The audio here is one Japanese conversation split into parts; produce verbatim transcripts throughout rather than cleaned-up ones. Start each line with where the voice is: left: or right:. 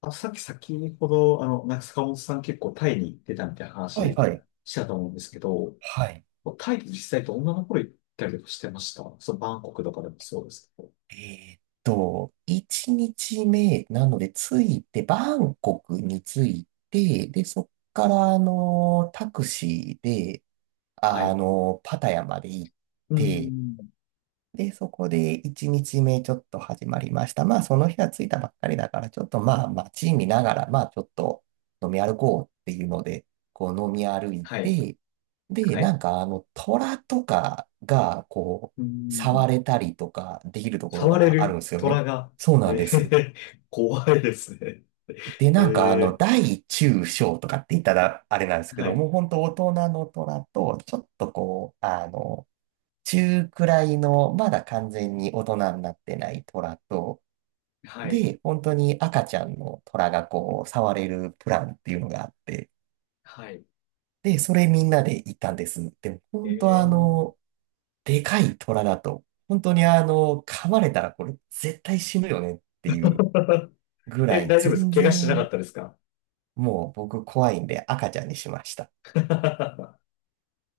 left: あ、さっき先ほど、あの、中塚本さん結構タイに行ってたみたいな話
right: はいはい。
left: したと思うんですけど、
right: はい。
left: タイで実際と女の頃行ったりとかしてました。そう、バンコクとかでもそうですけど。
right: えーっと、いちにちめなので、着いて、バンコクに着いて、で、そっから、あのタクシーで、
left: は
right: あ
left: い。
right: のパタヤまで行っ
left: うー
right: て、
left: ん。
right: で、そこでいちにちめちめちょっと始まりました。まあ、その日は着いたばっかりだから、ちょっとまあ、街見ながら、まあ、ちょっと飲み歩こうっていうので、こう飲み歩い
left: はい。
right: て、で、
left: は
right: な
left: い。
right: んかあの、虎とかが、こう、
left: うーん。
right: 触れたりとかできるところ
left: 触れ
right: があるん
left: る
right: ですよね。
left: 虎が、
right: そうなんで
left: え
right: す。
left: ー、怖いですね。
right: で、
left: え
right: なんかあの、
left: ー、
right: 大中小とかって言ったらあれなんですけ
left: は
right: ど、
left: い。
right: もう本当大人の虎と、ちょっとこう、あの、中くらいの、まだ完全に大人になってない虎と、
left: はい。
right: で、本当に赤ちゃんの虎がこう、触れるプランっていうのがあって、
left: はい。
right: で、それみんなで行ったんです。でも、
left: え
right: 本当あ
left: ー、
right: の、でかい虎だと、本当にあの、噛まれたらこれ絶対死ぬよねっていう ぐら
left: え、
right: い、
left: 大丈夫です。
right: 全
left: 怪我しなかっ
right: 然、
left: たですか？
right: もう僕怖いんで赤ちゃんにしました。
left: う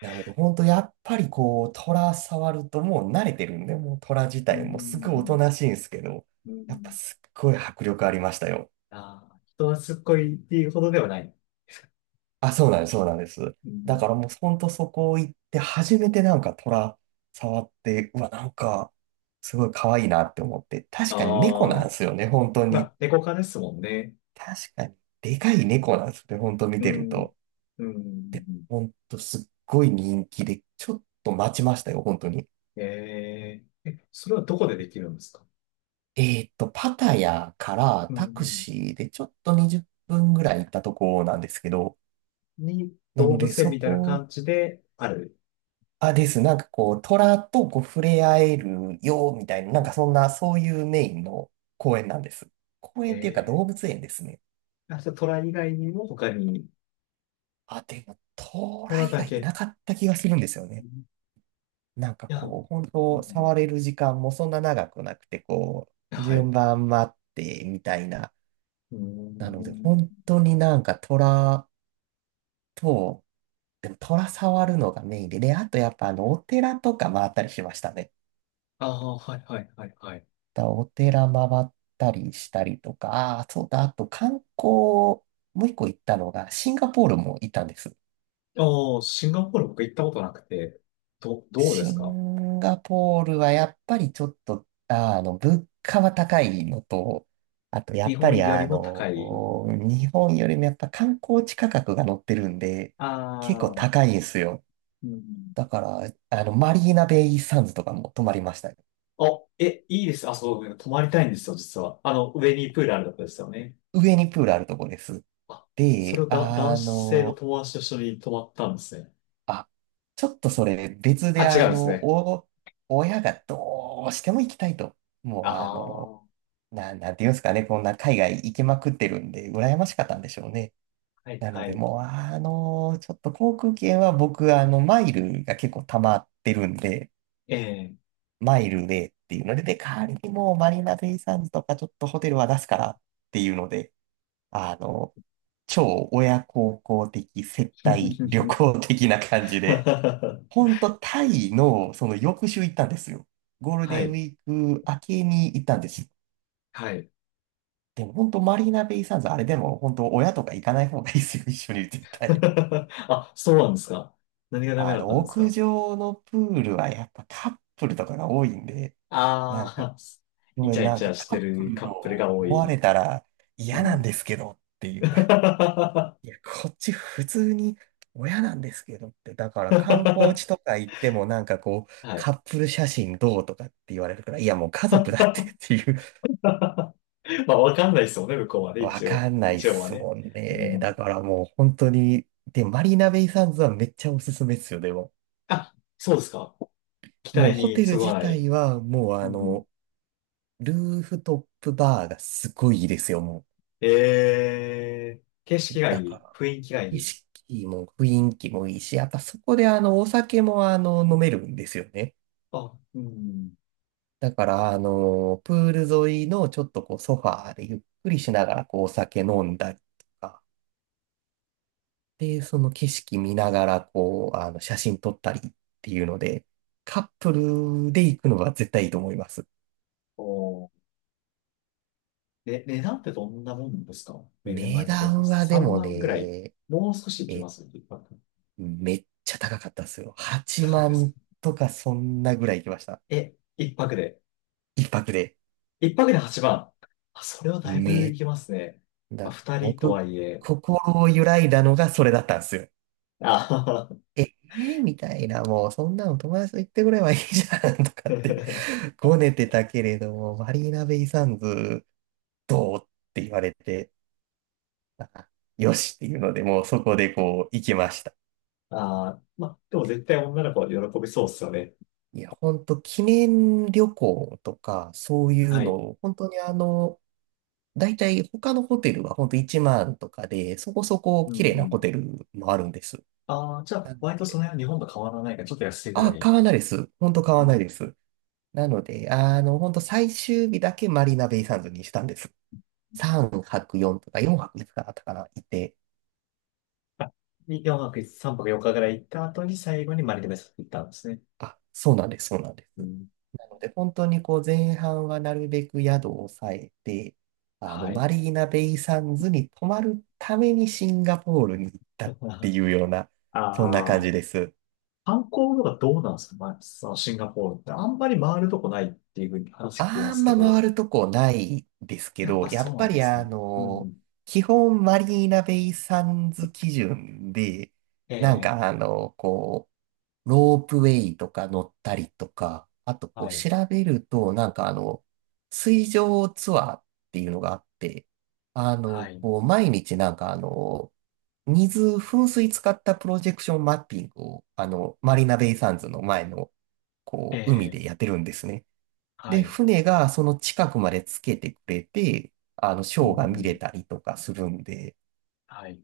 right: なので、本当やっぱりこう、虎触るともう慣れてるんで、もう虎自
left: ー
right: 体もすごいおと
left: ん。
right: なしいんですけど、
left: うー
right: やっぱ
left: ん
right: すっごい迫力ありましたよ。
left: ああ、人はすっごいっていうほどではない。
right: あ、そうなんです、そうなんです。
left: う
right: だ
left: ん、
right: からもう本当そこ行って、初めてなんか虎触って、うわ、なんか、すごい可愛いなって思って、確かに猫な
left: あ
right: ん
left: あ、
right: ですよね、本当
left: ま
right: に。
left: あ、猫科ですもんね。
right: 確かに、でかい猫なんですね、本当見
left: う
right: てる
left: ん。
right: と。
left: うん。
right: 本当すっごい人気で、ちょっと待ちましたよ、本当に。
left: えー、え、それはどこでできるんですか？
right: えーっと、パタヤから
left: う
right: タク
left: ん。
right: シーでちょっとにじゅっぷんぐらい行ったとこなんですけど、
left: に、
right: な
left: 動
right: ので
left: 物園
right: そ
left: みたいな
right: こ、
left: 感じである。
right: あ、です。なんかこう、虎とこう触れ合えるよ、みたいな、なんかそんな、そういうメインの公園なんです。公園っていうか動
left: え
right: 物園ですね。
left: ー、あ、じゃあ、虎以外にも他に、
right: あ、でも、虎
left: 虎
right: 以
left: だ
right: 外い
left: け。
right: なかった気がするんですよ
left: う
right: ね。
left: ん
right: なんか
left: いや、う
right: こう、本当
left: ん、
right: 触れる時間もそんな長くなくて、こう、
left: はい。
right: 順番待って、みたいな。
left: う
right: なので、本
left: ん。
right: 当になんか虎、と、でも虎触るのがメインで、で、あとやっぱあの、お寺とか回ったりしましたね。
left: ああ、はい、はい、はい、はい。
right: だお寺回ったりしたりとか、ああ、そうだ、あと観光、もう一個行ったのが、シンガポールも行ったんです。
left: ああ、シンガポール僕行ったことなくて、ど、どうで
right: シ
left: すか
right: ンガポールはやっぱりちょっと、あーあの、物価は高いのと、あとや
left: 日
right: っぱ
left: 本
right: り
left: より
right: あ
left: も高い。
right: の、日本よりもやっぱ観光地価格が乗ってるんで、
left: あ
right: 結構
left: あ、
right: 高いんですよ。
left: うん。
right: だから、あの、マリーナベイサンズとかも泊まりましたね。
left: お、え、いいです。あ、そう、泊まりたいんですよ、実は。あの、上にプールあるとこですよね。
right: 上にプールあるとこです。
left: あ、それ
right: で、
left: をだ、男
right: あ
left: 性の
right: の、
left: 友達と一緒に泊まったんですね。
right: あ、ちょっとそれ別
left: あ、
right: で
left: 違
right: あ
left: うんです
right: の、
left: ね。
right: お、親がどうしても行きたいと。もう
left: あ
right: あ
left: あ、
right: の、
left: は
right: な、なんていうんですかね、こんな海外行きまくってるんで、羨ましかったんでしょうね。
left: い、
right: なの
left: は
right: で、
left: い。
right: もうあの、ちょっと航空券は僕、あの、マイルが結構溜まってるんで、
left: ええ
right: マイルでっていうので、で、代わりにもうマリーナベイサンズとかちょっとホテルは出すからっていうので、あの、超親孝行的接 待旅行的な感じで、ほんとタイのその翌週行ったんですよ。ゴール
left: は
right: デンウ
left: い、
right: ィーク明けに行ったんです。
left: はい。
right: でも本当マリーナベイサンズあれでも本当親とか行かない方がいいですよ、一緒に絶対。
left: あ、そうなんですか。何がダメ
right: あ
left: だった
right: の、
left: んです
right: 屋
left: か。
right: 上のプールはやっぱカップルとかが多いんで、なん
left: あ
right: か、
left: あ
right: ご
left: ー、イ
right: め
left: チ
right: ん
left: ャイ
right: なん
left: チ
right: か
left: ャし
right: カ
left: て
right: ップ
left: る
right: ル
left: カッ
right: と
left: プルが多
right: 思われ
left: い。
right: たら
left: う
right: 嫌なん
left: ん。
right: ですけどってい う。
left: は
right: いや、こっち普通に親なんですけどって、だから観光地とか行ってもなんかこう、カ
left: い。
right: ップル写真どうとかって言われるから、いやもう家族だってっていう、
left: まあ、わかんないですもんね、向こうはね、
right: わ
left: 一
right: か
left: 応。
right: んないっ
left: 一応は
right: す
left: ね。
right: もん
left: う
right: ね。だ
left: ん。
right: からもう本当に、で、マリーナベイサンズはめっちゃおすすめっすよ、でも。
left: あ、そうですか。期
right: もう
left: 待
right: ホ
left: に
right: テル
left: そぐわ
right: 自
left: ない。
right: 体はもう
left: う
right: あ
left: ん。
right: の、ルーフトップバーがすごいいいですよ、も
left: えー、景色
right: う。
left: が
right: だ
left: い
right: か
left: い。
right: ら、
left: 雰囲気がい
right: 景
left: い。
right: 色も雰囲気もいいし、やっぱそこであの、お酒もあの、飲めるんですよね。
left: あ、うん。
right: だから、あの、プール沿いのちょっとこうソファーでゆっくりしながらこうお酒飲んだりとか、で、その景色見ながらこう、あの、写真撮ったりっていうので、カップルで行くのが絶対いいと思います。
left: おー、ね、値段ってどんなもんですか？メ年
right: 値
left: 前のベースで
right: 段
left: す。
right: はで
left: 3
right: も
left: 万ぐらい。
right: ね、
left: もう少し行き
right: え、
left: ます一泊？
right: めっちゃ高かったですよ。8
left: 高かったです
right: 万
left: ね。
right: とかそんなぐらい行きました。
left: え、一泊で。
right: 一泊で。
left: 一泊ではちまん。あ、それはだいぶ
right: め、
left: 行きますね。まあ、
right: だ、
left: 二人とは
right: 僕、
left: いえ。
right: 心を揺らいだのがそれだったんですよ。
left: あはは
right: ええーみたいな、もうそんなの友達と行ってくればいいじゃんとかってご ねてたけれども、マリーナベイサンズどうって言われて、あよしっていうので、もうそこでこう行きました。
left: ああ、まあ、でも絶対女の子は喜びそうっすよね。
right: いや、本当記念旅行とか、そういう
left: は
right: の
left: い。
right: を、本当にあの、大体他のホテルは本当いちまんとかで、そこそこ
left: う
right: 綺麗なホ
left: ん。
right: テルもあるんです。
left: ああ、じゃあ、割とその辺は日本と変わらないから、ちょっと安いぐら
right: あ、
left: い。
right: 買わないです。本当買
left: う
right: わな
left: ん。
right: いです。なので、あの、本当最終日だけマリーナベイサンズにしたんです。さんぱくよんとかよんはくごかだったかな、いて。
left: あ、よんぱく、さんぱくよっかぐらい行った後に、最後にマリトメス行ったんですね。
right: あ、そうなんです、そうなんで
left: う
right: す。
left: ん。
right: なので、本当にこう前半はなるべく宿を抑えて、あの、
left: は
right: マ
left: い。
right: リーナベイサンズに泊まるためにシンガポールに行ったってい うような、そんな感
left: あ
right: じ
left: あ、
right: です。
left: 観光とかどうなんですか、まあ、そのシンガポールって。あんまり回るとこないっていうふうに話聞きま
right: あ
left: す
right: ん
left: け
right: ま回
left: ど、
right: るとこないですけ
left: やっ
right: ど、
left: ぱ
right: や
left: そ
right: っ
left: うな
right: ぱ
left: んで
right: り
left: す
right: あ
left: ね。う
right: の、
left: ん。
right: 基本マリーナベイサンズ基準で、なん
left: ええ
right: かあの、こう、ロープウェイとか乗ったりとか、あとこ
left: は
right: う
left: い。
right: 調べると、なんかあの、水上ツアーっていうのがあって、あ
left: は
right: の、
left: い。
right: こう、毎日なんかあの、水、噴水使ったプロジェクションマッピングを、あの、マリーナベイサンズの前の、こう、海
left: ええ
right: でやってるんですね。
left: は
right: で、
left: い。
right: 船がその近くまでつけてくれて、あの、シ
left: う
right: ョーが見れ
left: ん。
right: たりとかするんで、
left: はい。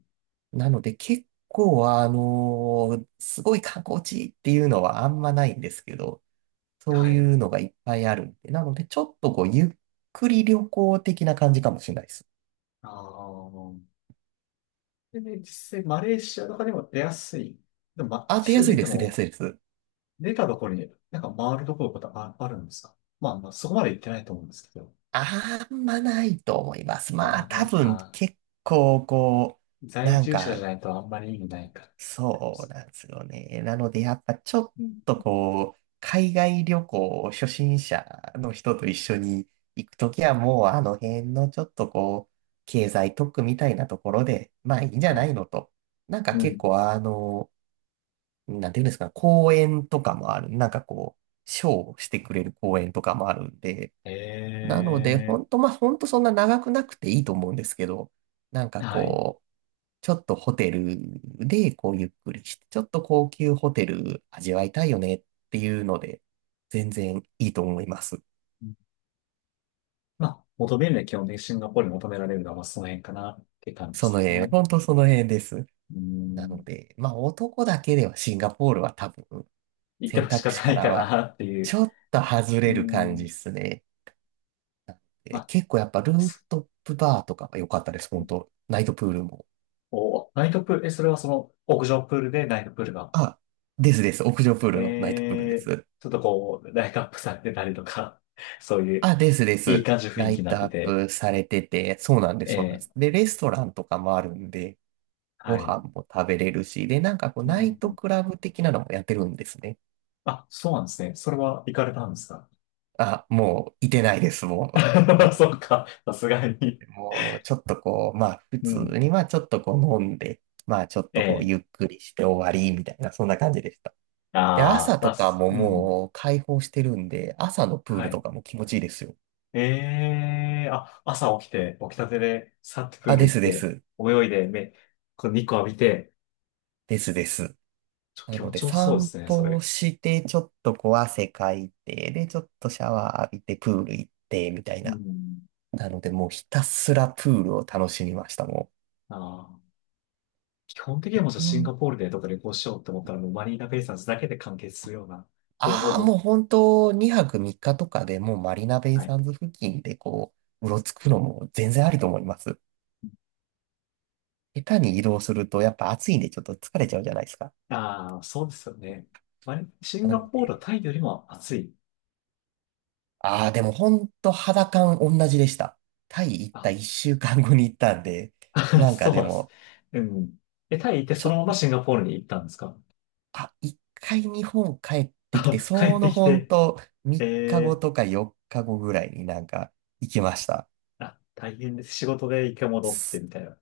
right: なので結構、あのすごい観光地っていうのはあんまないんですけど、そう
left: はい。
right: いうのがいっぱいあるんで、なのでちょっとこう、ゆっくり旅行的な感じかもしれないです。
left: ああ。でね、実際マレーシアとかでも出やすい。でも、ま、
right: あ、
left: 一
right: 出や
left: 際
right: す
left: 出
right: い
left: て
right: です、出や
left: も、
right: すいです。
left: 出たところになんか回るところとかあ、あるんですかまあ、まあ、そこまで行ってないと思うんですけど。
right: あんまないと思います。
left: あん
right: ま
left: ま
right: あ、
left: な
right: 多
left: い
right: 分
left: か。
right: 結構こう、
left: 在
right: なん
left: 住者じ
right: か
left: ゃないとあんまり意味ないか。
right: そうなんですよね。なので、やっぱちょっ
left: うん
right: とこう、海外旅行初心者の人と一緒に行くときはもうあの辺のちょっとこう、経済特区みたいなところで、まあいいんじゃ
left: は
right: な
left: い。
right: いのと。なんか
left: う
right: 結
left: ん。
right: 構あの、なんていうんですか、公園とかもある。なんかこう、ショーをしてくれる公園とかもあるんで、
left: え
right: なので、本当まあ、本当そんな長くなくていいと思うんですけど、なん
left: え
right: か
left: はい。
right: こう、ちょっとホテルでこうゆっくりして、ちょっと高級ホテル味わいたいよねっていうので、全然いいと思います。
left: まあ、求めるのは基本的にシンガポールに求められるのは、まあ、その辺かなって感じで
right: その
left: す
right: 辺、
left: ね。
right: 本当その辺です。
left: う
right: なの
left: ん。
right: で、まあ男だけではシンガポールは多分
left: 行って
right: 選
left: ほし
right: 択
left: か
right: 肢
left: な
right: か
left: い
right: ら
left: か
right: は
left: なってい
right: ち
left: う。
right: ょっと外
left: う
right: れる感じで
left: ん。
right: すね。
left: ま
right: え
left: あ、
right: 結構やっぱルーフトップバーとかが良かったです、本当ナイトプールも。
left: お、ナイトプール、え、それはその屋上プールでナイトプールが、
right: あ、ですです。屋上プールのナイトプールで
left: えー、
right: す。
left: ちょっとこう、ライトアップされてたりとか、そういう、
right: あ、ですで
left: いい
right: す。
left: 感じの雰
right: ラ
left: 囲気
right: イ
left: になっ
right: ト
left: て
right: アッ
left: て、
right: プされてて、そうなんで
left: え
right: す、そうなんで
left: ー、
right: す。で、レストランとかもあるんで、ご
left: はい。
right: 飯も食べれるし、で、なんかこう、
left: う
right: ナイト
left: ん、
right: クラブ的なのもやってるんですね。
left: あ、そうなんですね。それは行かれたんですか？
right: あ、もう、いてないです、もう。な の
left: そうか、さすがに。
right: で、もう、ちょっとこう、まあ、普
left: う
right: 通
left: ん。
right: に、まあ、ちょっとこう、飲んで、まあ、ちょっとこう、
left: ええ
right: ゆっくりして終わり、みたいな、そんな感じでした。で、
left: ああ
right: 朝
left: ま
right: と
left: あ、
right: か
left: す
right: も
left: うん。
right: もう、開放してるんで、朝のプー
left: は
right: ルと
left: い。
right: かも気持ちいいですよ。
left: ええあ、朝起きて、起きたてで、さっとプー
right: あ、で
left: ル行
right: す
left: っ
right: で
left: て、
right: す。
left: 泳いで、目、こう、日光浴びて、
right: ですです。
left: ちょ、
right: な
left: 気
right: の
left: 持
right: で、
left: ちよさそうで
right: 散
left: すね、そ
right: 歩を
left: れ。
right: して、ちょっとこう汗かいて、で、ちょっとシャワー浴びて、プール行って、みたい
left: う
right: な。
left: ん。
right: なので、もうひたすらプールを楽しみました、も
left: ああ基本的には
right: う。
left: もうじゃあ
right: う
left: シンガ
right: ん
left: ポールでどっか旅行しようって思ったらもうマリーナベイサンズだけで完結するような方法
right: ああ、
left: も。
right: もう本当、にはくさんにちとかでもうマリナベイ
left: はい。
right: サンズ付近でこう、うろつくのも全然ありと思います。下手に移動すると、やっぱ暑いんでちょっと疲れちゃうじゃないですか。
left: ああ、そうですよね。マリシン
right: な
left: ガ
right: の
left: ポー
right: で、
left: ルはタイよりも暑い？
right: ああ、でも本当肌感同じでした。タイ行った1
left: あ、
right: 週間後に行ったんで、なんか
left: そうなん
right: で
left: です。
right: も、
left: うん。え、タイ行って
right: ち
left: その
right: ょ
left: まま
right: っ
left: シンガポールに行ったんですか？
right: あ、一回日本帰ってきて、
left: あ 帰っ
right: そ
left: て
right: の
left: き
right: ほん
left: て、
right: とみっかご
left: えー
right: とかよっかごぐらいになんか行きました。
left: あ、大変です。仕事で一回戻って
right: す
left: みたいな。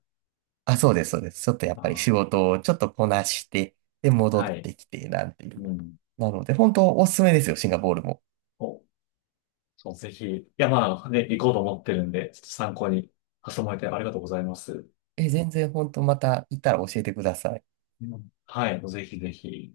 right: あ、そうです、そうです。ちょっとやっぱり仕
left: あ
right: 事をちょっとこなして、で、
left: ー
right: 戻っ
left: はい。
right: てきて、なんてい
left: う
right: う。
left: ん。
right: なので、本当おすすめですよ、シンガポールも。
left: お、そう、ぜひ。いや、まあね、行こうと思ってるんで、ちょっと参考に挟まれてありがとうございます。
right: え、全然本当また行ったら教えてください。
left: うんはい、ぜひぜひ。